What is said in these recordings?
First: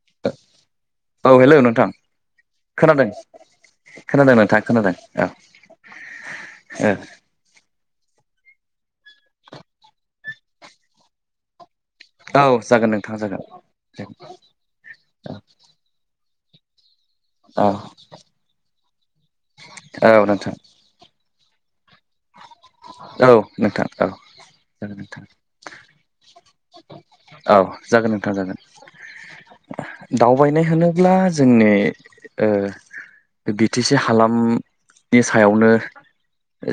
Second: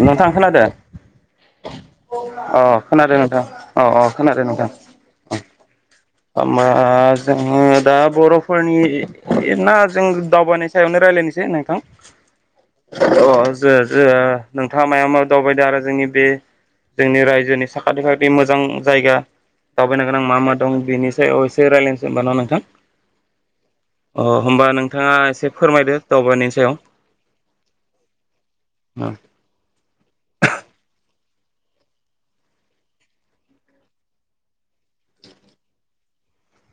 नोंथां खोनादों औ हेल' नोंथां। अ खोनादों नोंथां अ अ खोनादों नोंथां खोनादों औ ओमा औ जोंङो दा बर'फोरनि ना जों दावबायनाय सायावनो रायलायनोसै नोंथां। औ जागोन नोंथां जागोन अ जो जो नोंथांङा माया मा दावबायदो‌ आरो जोंनि बे जोंनि औ रायजोनि साखाथि खाथि मोजां जायगा दावबायनो गोनां औ मा नोंथां मा दं। से अ एसे रायलायनोसै ओमबा न नोंथां। औ नोंथां औ अ होमबा जागोन नोंथांङा नोंथां एसे फोरमायदो दावबायनायनि सायाव औ जागोन नोंथां जागोन दावबायनाय होनोब्ला जोंनि ओ बि टि सि हालामनि सायावनो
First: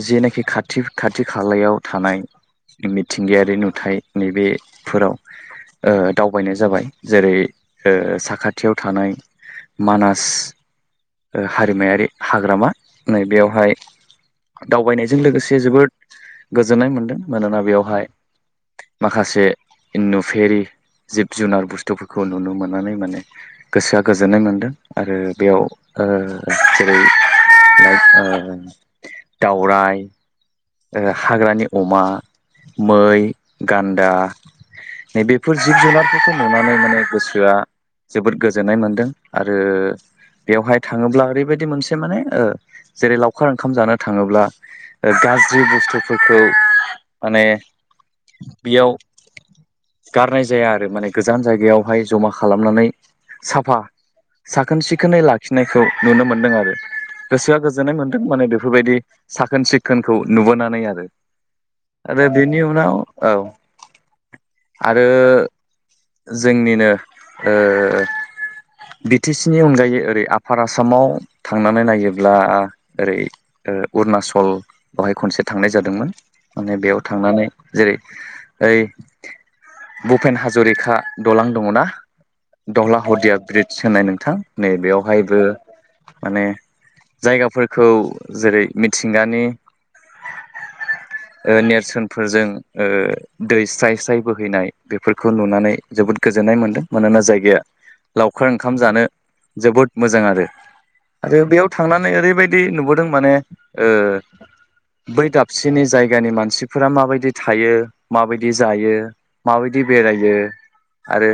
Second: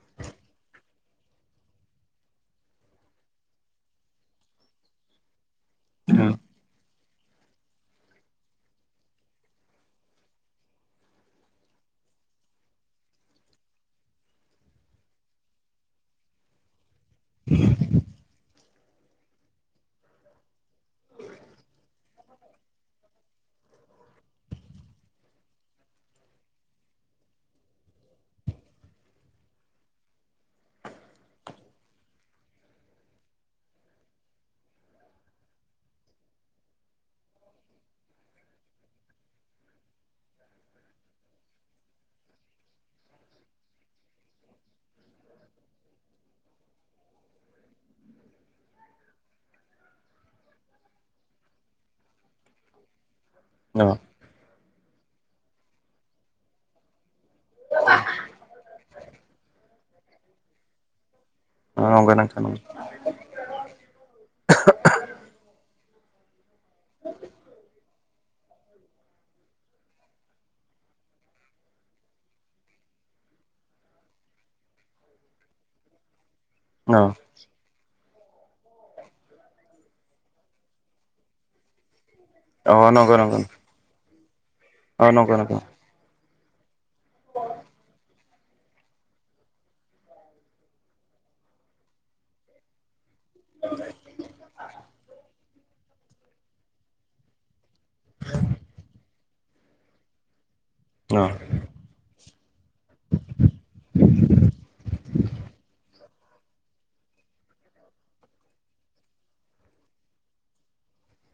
जेनेखि खाथि खाथि खालायाव थानाय मिथिंगायारि नुथाय नैबेफोराव ओ दावबायनाय जाबाय जेरै ओ साखाथियाव थानाय मानास ओ हारिमायारि हाग्रामा नै बेेयावहाय दावबायनाय जों लोगोसे जोबोद गोजोननाय मोन्दों मानोना बेवहाय माखासे नुफेरि जिब-जुनार बुस्थुफोरखौ नुनो मोननानै माने गोसोआ गोजोननाय मोनदों आरो बेयाव ओ जेरै लाक दावराय ओ हाग्रानि अमा, मै, गान्दा नै बेफोर जिब जुनारफोरखौ नुनानै माने गोसोआ जोबोद गोजोननाय मोनदों आरो बेवहाय थाङोब्ला ओरैबायदि मोनसे माने ओ जेरै लावखार ओंखाम जानो थाङोब्ला ओ गाज्रि बुस्थुफोरखौ माने बेयाव गारनाय जाया आरो माने गोजान जायगायावहाय जमा खालामनानै साफा साखोन सिखोनै लाखिनायखौ नुनो मोन्दों आरो। गोसोआ गोजोननाय मोन्दों माने बेफोरबायदि साखोन सि खोनखौ नुबोनानै आरो। औ नंगौ आरो नोंथां बेनि नंगौ उनाव औ। आरो जोंनिनो ओ बि टि सि नि अनगायै ओरै आफार आसामाव थांनानै नायोब्ला ओरै ओ अरुनाचल बावहाय खनसे थांनाय जादोंमोन माने बेयाव थांनानै जेरै ओइ भुपेन हाजरिक दलां दङना? औ अ दहला नंगौ हदिया नंगौ ब्रीदस होननाय नोंथां नै अ नंगौ बेयावहायबो नंगौ माने जायगाफोरखौ जेरै मिथिंगानि ओ नेरसोनफोरजों ओ दै स्राय स्राय बोहैनाय बेफोरखौ नुनानै जोबोद गोजो जोननाय मोनदों मानोना जायगाया लावखार ओंखाम जानो जोबोद मोजां आरो। आरो बेयाव थांनानै ओरैबायदि नुबोदों माने ओ बै दाबसेनि जायगानि मानसिफोरा माबायदि थायो माबायदि जायो माबायदि बेरायो आरो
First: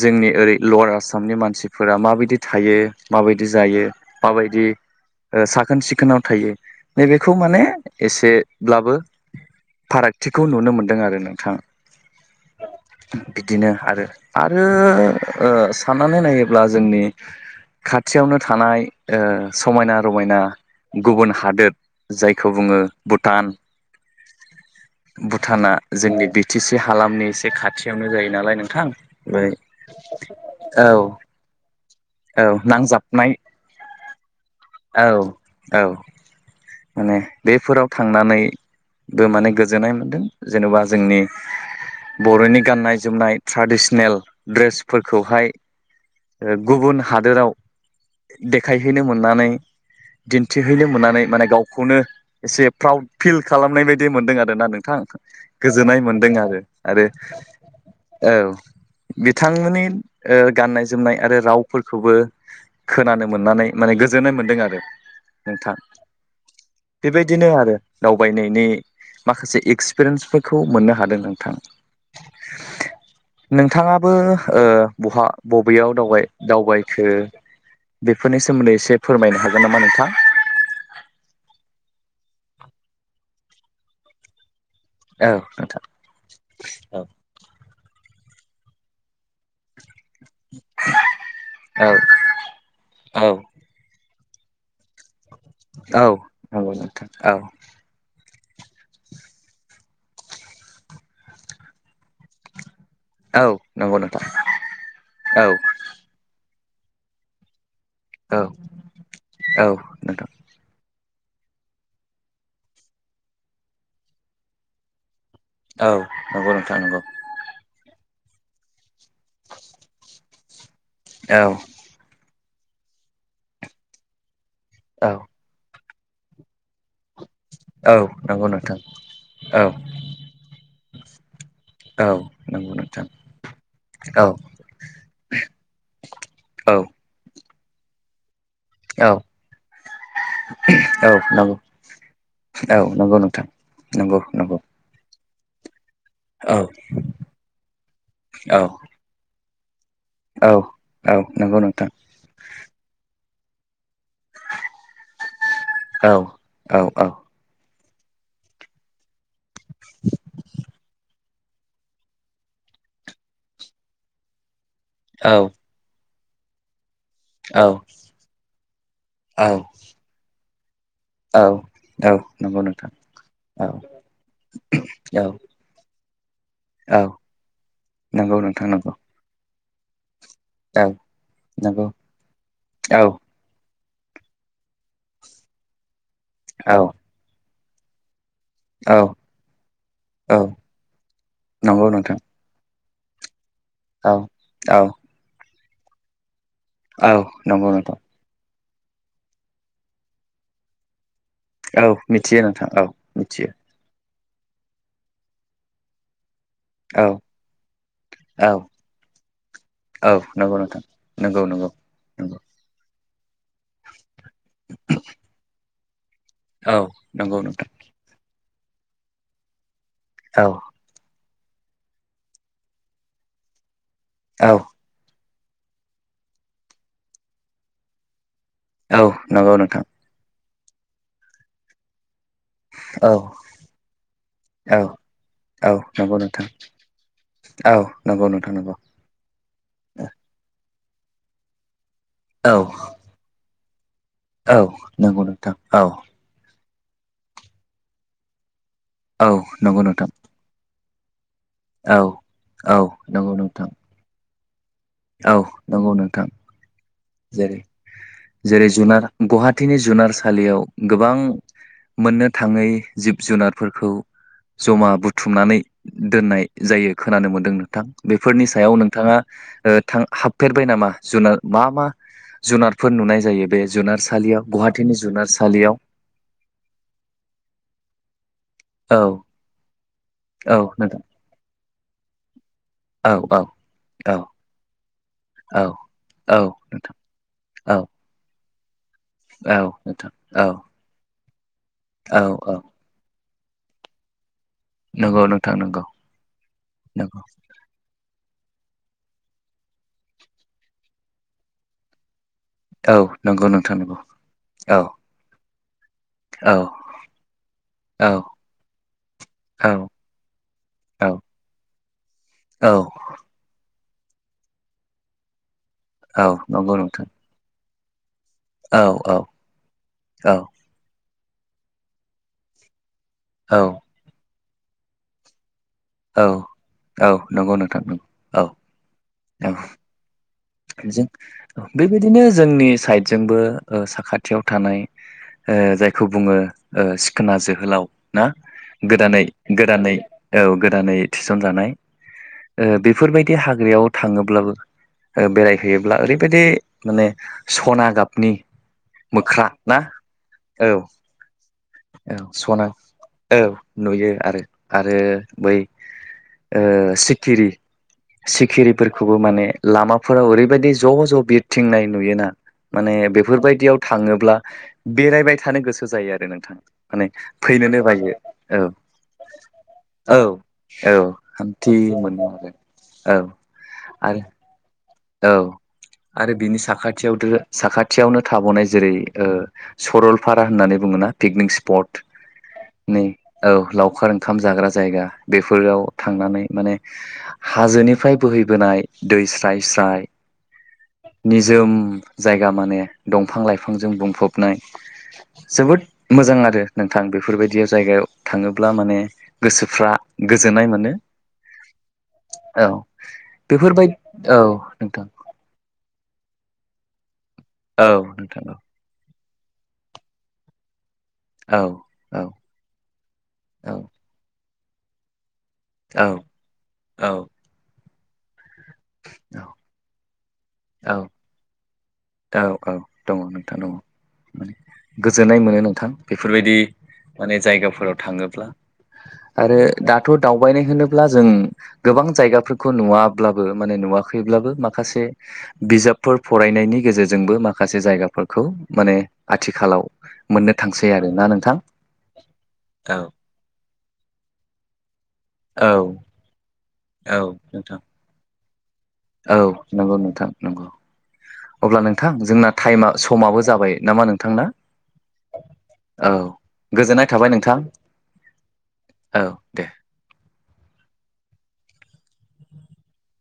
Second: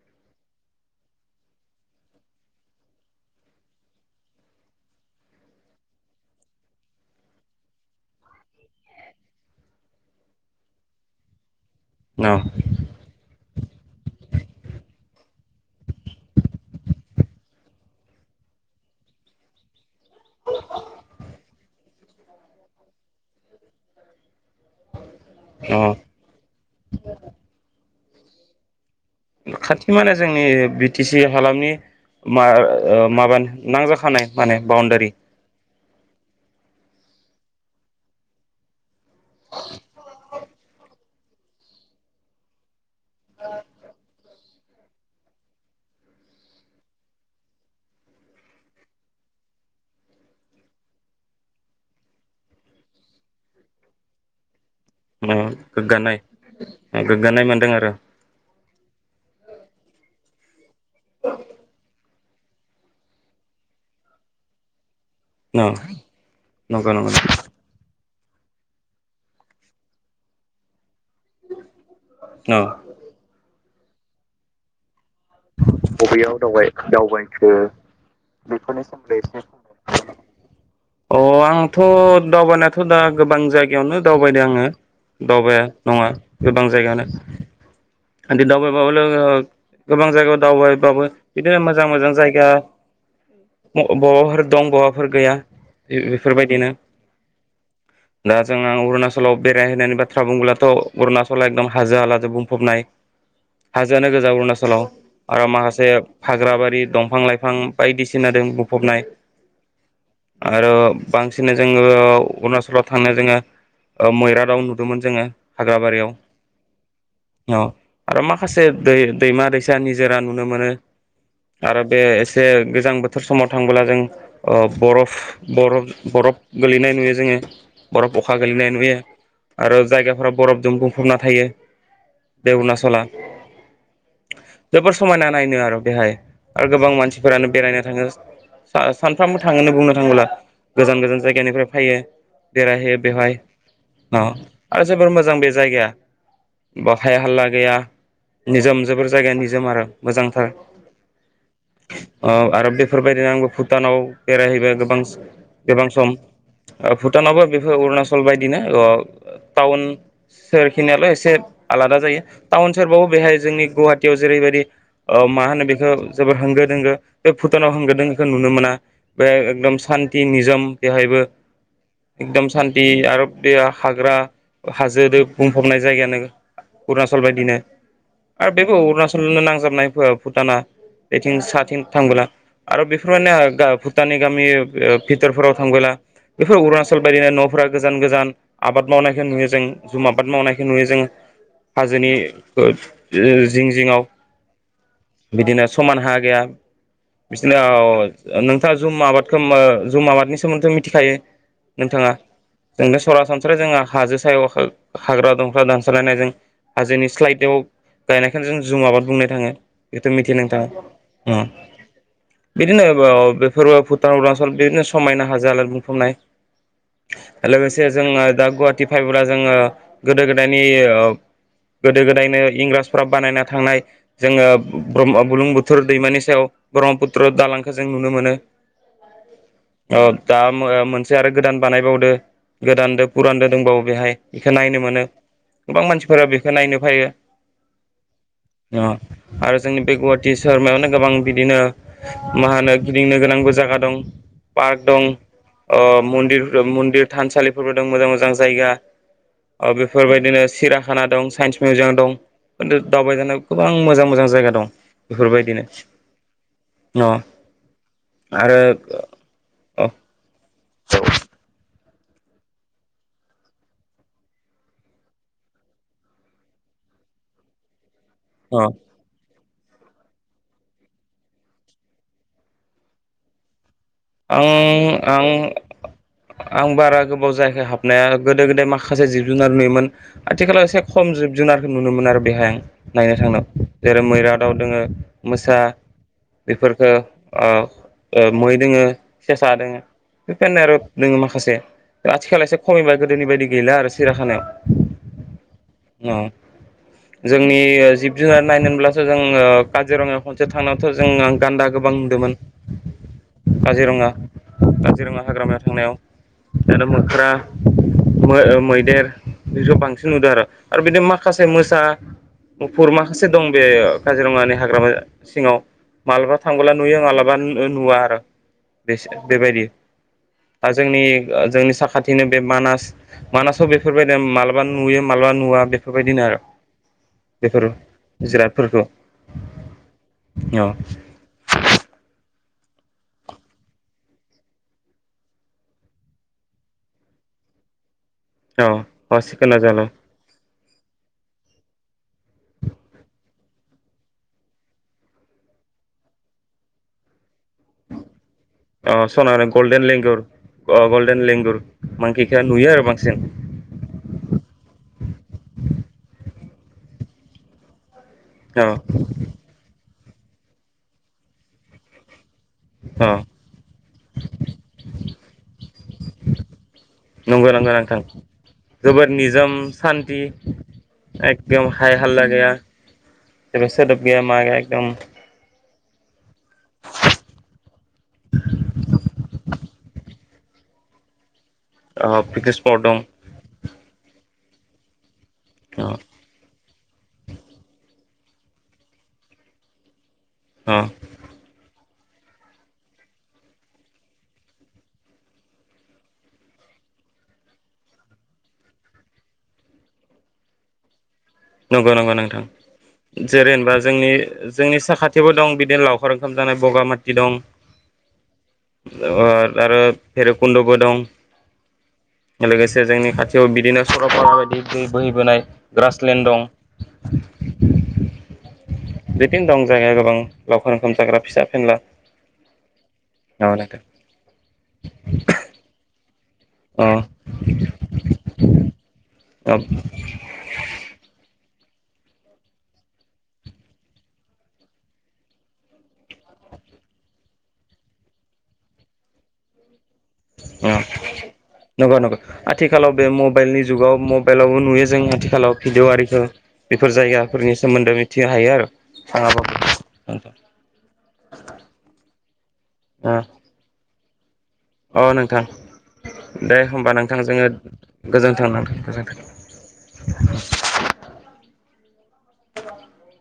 जोंनि ओरै लवार आसामनि मानसिफोरा माबायदि थायो माबायदि जायो माबायदि ओ साखोन सिखोनाव थायो। नैबेखौ माने एसेब्लाबो फारागथिखौ नुनो मोनदों आरो नोंथां। औ। बिदिनो आरो, आरो ओ साननानै नायोब्ला जोंनि खाथियावनो थानाय ओ समायना रमायना गुबुन हादोद जायखौ बुङो भुटान। भुटाना अ अ जोंनि बि थि सि हालामनि एसे खाथियावनो जायो नालाय नोंथां। खाथि माने जोंनि बि औ टि सि हालामनि औ मा ओ नांजाबनाय माबा नां औ औ माने बेफोराव थांनानै बो माने गोजोननाय मोनदों जेनेबा जोंनि बर'नि गाननाय जोमनाय ट्रेडिसनेल ड्रेसफोरखौहाय ओ गुबुन हादोराव देखायहैनो मोननानै दिन्थिहैनो मोननानै माने गावखौनो एसे प्राउड फिल खालामनाय बायदि मोनदों आरोना नों थां ओ गोजोननाय गोग्गानाय मोनदों आरो, आरो गोग्गानाय मोनदों आरो औ। बि बिथांमोननि ओ गाननाय जोमनाय आरो रावफोरखौबो खोनानो मोननानै माने गोजोननाय मोन्दों आरो औ नोंथां नंगौ नंगौ बेबायदिनो आरो। दावबायनायनि माखासे एक्सपिरियेन्सफोरखौ मोननो हादों नोंथां। औ नोंथाङाबो ओ बहा बबेयाव दावबाय दावबायखो बेफोरनि सोमोन्दै एसे फोरमायनो हागोन नामा नोंथां? अ आंथ' दावबायनायाथ' दा गोबां जायगायावनो दावबायदों आङो औ दावबाया नोंथां नङा गोबां औ जायगायावनो, बि दावबाय [unintelligible] गोबां जायगायाव दावबायबाबो बिदिनो मोजां औ मोजां जायगा [unintelligible] फोर दं बावाफोर गैया। औ बेफोरबायदिनो नंगौ नोंथां औ। दा जों आं अरुणाचलाव बेरायहैायनि बाथ्रा बुङोब्लाथ' अरुणाचल एकदम हाजो हालाजों बुंफबनाय। औ नंगौ नोंथां। सोल' औ आरो माखासे फाग्राबारि दंफां लाइफां औ बायदिसिनादों बुंफबनाय औ नोंथां आरो बांसिनै जोङो अरुणाचलाव थांनो जोङो मैरादाव नुदोंमोन जोङो औ हाग्राबारियाव नंगौ नोंथां नंगौ औ। आरो माखासे दै दैमा दैसा निजोरा नुनो मोनो औ आरो बे जे गोजां बोथोर समाव थांबोला जों औ बरफ बरफ बरफ गोलैनाय नुयो। जोङो बरफ अखा नंगौ गोलैनाय नोंथां नुयो औ आरो जायगाफोराव बरफजों बुंफबना थायो। औ बे नंगौ अरुणाचला नोंथां। औ जोबोर समायना नायनो आरो बेहाय आरो औ गोबां मानसिफोरानो बेरायनो थाङो। औ सानफ्रामबो थाङोनो बुंनो थाङोब्ला गोजान गोजान नंगौ जायगानिफ्राय फैयो। औ बेरायहैयो नंगौ बेवहाय नोंथां नंगौ नंगौ आरो जोबोर मोजां। मोजां बे जायगाया औ बाहाय हाल्ला गैया औ निजोम जोबोर जायगाया निजोम आरो मोजांथार औ नंगौ नोंथां आरो बेफोरबायदिनो आंबो भुटानाव बेरायहैबाय गोबां गोबां औ सम औ औ भुटानावबो अरुणाटचल बायदिना टाउन स खिनियल' एसे आलादा जायो टाउन सेरबावो बेहाय जोंनि गुवाहाटियाव जेरैबायदि औ मा होनो बेखौ जोबोर होंगो दोंगो बे भुटानाव औ होंगो दोंगोखौ नुनो मोना बे एकदम सान्थि निजोम बेहायबो औ एकदम नंगौ सान्थि नोंथां आरो बे औ हाग्रा हाजो औ बुंफबनाय जायगायानो। औ अरुणाचल बायदिनो नंगौ आरो नोंथां बेबो नंगौ अरुणाचलनो नांजाबनायफोर भुटाना औ बेथिं साथिं नंगौ थांबोला आरो औ बेफोरबायनो भुटाननि गामि बिथोरफोराव थांबोला बेफोर औ अरुणाचल बायदिनो न'फोरा गोजान गोजान। आबाद औ मावनायखौ नुयो जों जुम आबाद औ मावनायखौ नुयो जों नंगौ हाजोनि नोंथां जिं जिङआव औ औ बिदिनो समान हा गैया। औ बिदिनो नंगौ नोंथां नोंथाङा जुम आबादखौ जुम आबादनि सोमोन्दै मिथिखायो। औ नोंथाङा मिथियो नोंथां औ जोंनो मिथियो सरासनस्रायै जों हाजो हाग्रायाव हाग्रा दंफ्रा दानस्रलायनायजों हाजोनि औ स्लाइदआव गायनायखौनो औ जों जुम आबाद बुंनाय थाङो बेथ' औ मिथिनानै नंगौ नोंथां थाङा नंगौ नंगौ नंगौ बिदिनो बेफोर भुटान अरुणाचल बिदिनो समायना हाजोआलाय बुंफबनाय औ नंगौ नोंथां लोगोसे जोङो दा गुवाहाटि फायोब्ला जोङो गोदो औ गोदायनि गोदो गोदायनो इंराजफ्रा बानायना थांनाय जोङो औ ब्रह्म बुलुं बुथोर दैमानि सायाव ब्रह्मपुत्र दालांखौ जों नुनो मोनो। औ नंगौ नोंथां। ओ दा मोनसे आरो गोदान बानायबावदो गोदानदो औ पुरानदो दंबावो बेहाय बेखौ नायनो औ मोनो। औ गोबां नंगौ मानसिफोरा नोंथां बेखौ नायनो फैयो। औ नंगौ नोंथां नंगौ अ आरो जोंनि बे गुवाहाटि सोहोर मायावनो गोबां बिदिनो मा औ होनो गिदिंनो गोनांबो जायगा दं। औ पार्क दं नंगौ नोंथां औ मन्दिर मन्दिर थानसालिफोरबो दं मोजां मोजां जायगा। औ नंगौ नोंथां बेफोरबायदिनो सिरा खाना दं साइन्स मिउजियाम औ दं खिथु औ नंगौ दावबायजानायाव नोंथां गोबां मोजां मोजां जायगा दं। औ बेफोरबायदिनो नंगौ नोंथां। अ जेरै आरो जेरै जुनार गुवाहाटीनि अ जुनारसालियाव गोबां मोननो थाङै जिब जुनारफोरखौ जमा बुथुमनानै दोननाय जायो खोनानो मोन्दों नोंथां बेफोरनि अ सायाव नोंथाङा थां हाबफेरबाय नामा जुनार मा मा जुनारफोर नुनाय जायो बे जुनारसालियाव आं गुवाहाटिनि आं जुनारसालियाव आं बारा गोबाव जायाखै हाबनाया गोदो गोदाय औ माखासे जिब जुनार नुयोमोन औ आथिखालाव एसे नोंथां खम जिब जुनारखौ नुनो मोनो आरो बेहाय औ नायनो औ थांदों जेरै औ मैरादआव दोङो मोसा औ औ नोंथां औ बेफोरफोरखौ मै दङो। सेसा औ आरो नोंथां औ बेफोरनो आरो दोङो माखा माखासे औ आथिखालाव एसे औ खमिबाय गोदोनि बायदि गैला आरो सिराखानाया। नंगौ नोंथां नंगौ अ नंगौ जोंनि ओ जि जोंहा नायनो होनब्लासो जों काजिरङायाव खनसे थांनायावथ' जों गान्दा गोबां नुदोमोन। औ। नंगौ नोंथां नंगौ काजिरङा औ काजिरङा हाग्रामायाव थांनायाव औ दाना मोख्रा औ मो ओ औ मैदेरसो बांसिन नुदों आरो बिदिनो औ माखासे मोसा औ मुफुर माखासे दं बे काजिरङानि हाग्रामा सिङाव औ मालाबा थांबोला नंगौ नुयो नोंथां मालाबा नुवा आरो औ औ बेसो बेबायदि। औ दा जोंनि जोंनि साखाथिनो बे मानास औ मानासाव बेफोरबायदि मालाबा नुयो मालाबा नुवा बे फोरबायदिनो औ आरो औ नंगौ बेफोरो नोंथां नंगौ औ जिरादफोरखौ। औ औ जों बेबायदिनो जोंनि साइडजोंबो ओ साखाथियाव थानाय ओ जायखौ बुङो ओ सिखोना जोहोलाव ना औ अ गोदानै सिखोना जोहोलाव गोदानै औ गोदानै थिसन जानाय। ओ बेफोरबायदि हाग्रायाव थाङोब्लाबो ओ बेरायहैयोब्ला ओरैबायदि माने स'ना गाबनि अ स'ना मोख्रा आरो ना गल्डेन लेंगुर औ अ गल्डेन लेंगुर औ मांकिखौ स'ना नुयो आरो बांसिन औ नुयो आरो आरो बै ओ सिकिरि औ सिखिरिफोरखौबो माने लामा फोराव ओरैबायदि ज' ज' बिरथिंनाय नुयो ना माने औ बेफोरबायदियाव थाङोब्ला बेरायबाय थानो गोसो जायो आरो नोंथां माने [unintelligible] फैनोनो बायो औ जोबोर निजोम औ सान्थि औ एकदम हान्थि हाय हालला मोनो आरो गैया। औ जेबो सोदोब गैया आरो मा गैया एदम औ। आरो बिनि साखाथियाव [unintelligible] साखाथियावनो थाबावनाय जेरै ओ सरलफारा होननानै बुं ङो ना पिकनिक स्फत अ पिकनिक स्पट दं नै औ लावखार ओं खाम जाग्रा जायगा बेफोराव अ थांनानै माने हाजोनिफ्राय बोहैबोनाय दै स्राय स्राय अ निजोम जायगा माने दंफां लाइफांजों बुंफबनाय जोबोद मोजां आरो नोंथां। बेफोरबायदि जायगायाव थांङोब्ला माने गोसोफ्रा गोजोननाय मोनो। नंगौ नंगौ नोंथां। औ जेरै होनबा बेफोरबाय जोंनि औ जोंनि नोंथां साखाथियावबो दं बिदिनो लाव खार ओंखाम जानाय बगा माथि दं। औ नोंथां औ। ओ आरो भैरबकुन्दबो दं। औ औ औ लोगोसे जोंनि खाथियाव औ बिदिनो सरलपारा बायदि दै बोहैबोनाय [unintelligible] दं [inaudible] औ बिदिनो दं जायगाया गोबां लावखार ओंखाम जाग्रा फिसा फेनला औ औ दङ' नोंथां दङ' माने गोजोननाय मोनो नोंथां। बेफोरबायदि माने जायगाफोराव थांङोब्ला आरो अ दाथ' दावबायनाय होनोब्ला जों गोबां जायगाफोरखौ नुवाब्लाबो माने नुवाखैब्लाबो माखासे बिजाबफोर फरायनायनि गेजेरजोंबो माखासे जायगाफोरखौ माने आथिखालाव मोननो अ अ थांसै आरो ना नों नंगौ नंगौ। आथिखालाव बे मबेलनि जुगाव मबेलावबो नुयो जों आथिखालाव भिदिअ' औ आरिखौ। बेफोर औ जायगाफोरनि नोंथां। सोमोन्दै मिथि हायो आरो औ नंगौ नोंथां नंगौ। अब्ला नोंथां जोंना थाइमा समाबो जाबाय नामा नों अ नोंथां। दे होमबा गोजोननाय नोंथां थाबाय जोंङो गोजोनथों नोंथां औ दे गोजोनथों। [inaudible]